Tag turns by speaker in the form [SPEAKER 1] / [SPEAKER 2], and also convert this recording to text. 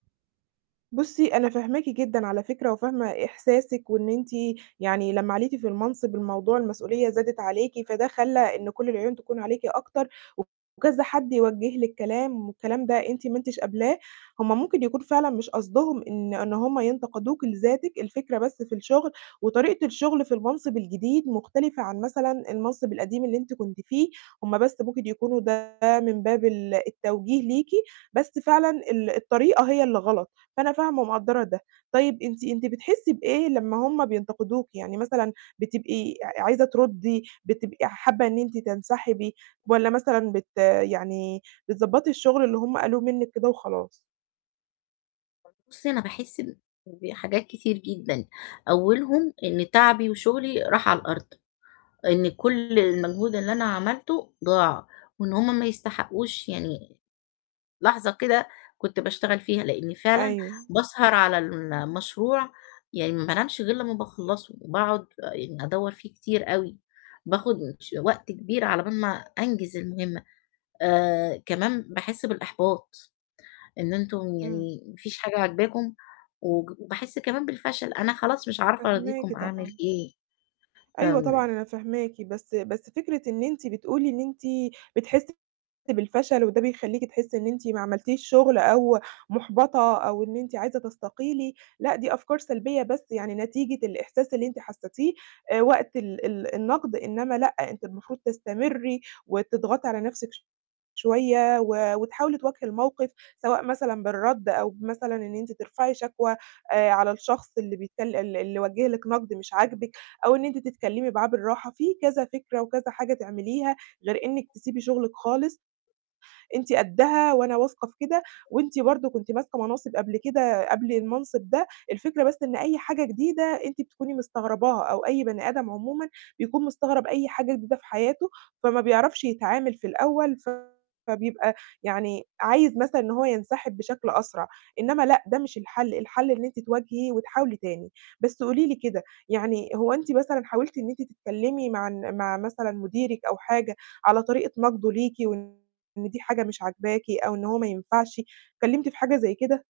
[SPEAKER 1] بُصّي أنا فاهماكِ جدًا على فكرة، وفاهمة إحساسِك، وإن أنتِ يعني لمّا عِليتِ في المنصب الموضوع المسؤولية زادِت عليكِ، فده خلّى إن كلّ العيون تكون عليكِ أكتر، وكذا حد يوجّه لِك كلام والكلام ده أنتِ ما أنتِش قابلاه، هُم ممكن يكون فعلًا مش قصدهم إن إن هُم ينتقدوكِ لذاتِك، الفكرة بس في الشغل، وطريقة الشغل في المنصب الجديد مختلفة عن مثلًا المنصب القديم اللي أنتِ كنتِ فيه، هُم بس ممكن يكونوا ده من باب ال التوجيه ليكِ، بس فعلًا ال الطريقة هي اللي غلط، فأنا فاهمة ومقدّرة ده، طيب أنتِ أنتِ بتحسّي بإيه لمّا هُم بينتقدوكِ؟ يعني مثلًا بتبقي ع عايزة ترُدّي؟ بتبقي حابة إن أنتِ تنسحبي؟ والّا مثلًا بت يعني بتضبّطي الشغل اللي هُم قالوه منِك كده وخلاص؟
[SPEAKER 2] بُصّي أنا باحس إن بحاجات كتير جدًا، أولهم إن تعبي وشغلي راح على الأرض، إن كلّ المجهود اللي أنا عملته ضاع، وإن هُم ما يستحقوش يعني لحظة كده كنت باشتغل فيها، لإن فعلًا
[SPEAKER 1] أيوه.
[SPEAKER 2] باسهر على المشروع، يعني ما بانامش غير لمّا باخلصه، وباقعد آآ ادوّر فيه كتير أوي، باخد ش وقت كبير على بال ما أنجز المهمة، آآ كمان باحس بالإحباط، إن أنتم
[SPEAKER 1] إمم.
[SPEAKER 2] يعني ما فيش حاجة عاجباكم، وج وباحس كمان بالفشل، أنا خلاص مش عارفة
[SPEAKER 1] فاهماكِ
[SPEAKER 2] أراضيكم، أعمل
[SPEAKER 1] طبعًا.
[SPEAKER 2] إيه؟
[SPEAKER 1] أيوه طبعًا
[SPEAKER 2] فم
[SPEAKER 1] أنا فاهماكِ، بس بس فكرة إن أنتِ بتقولي إن أنتِ بتحسّي بالفشل، وده بيخلّيكِ تحسّي إن أنتِ ما عملتيش شغل أو محبطة أو إن أنتِ عايزة تستقيلي، لأ دي أفكار سلبية بس يعني نتيجة الإحساس اللي أنتِ حسّيتيه وقت ال ال النقد، إنما لأ، أنتِ المفروض تستمري وتضغطي على نفْسِك شوية، و وتحاولي تواجهي الموقف، سواء مثلًا بالرد أو بمثلًا إن أنتِ ترفعي شكوى، آآ على الشخص اللي بيتكل اللي اللي وجِّه لِك نقد مش عاجبِك، أو إن أنتِ تتكلّمي معاه بالراحة، في كذا فكرة وكذا حاجة تعمليها، غير إنِك تسيبي شغلِك خالص، أنتِ قدّها، وأنا واثقة في كده، وأنتِ برضو كنتِ ماسكة مناصب قبل كده قبل المنصب ده، الفكرة بس إن أي حاجة جديدة أنتِ بتكوني مستغرباها، أو أي بني آدم عمومًا بيكون مستغرب أي حاجة جديدة في حياته، فما بيعرفش يتعامل في الأول، فبيبقى يعني، عايز مثلًا إن هو ينسحب بشكل أسرع، إنما لأ ده مش الحل، الحل إن أنتِ تواجهي وتحاولي تاني، بس قولي لي كده، يعني هو أنتِ مثلًا حاولتِ إن أنتِ تتكلّمي مع الن مع مثلًا مديرِك أو حاجة، على طريقة نقده ليكِ وإن دي حاجة مش عاجباكِ، أو إن هو ما ينفعش؟ اتكلّمتِ في حاجة زي كده؟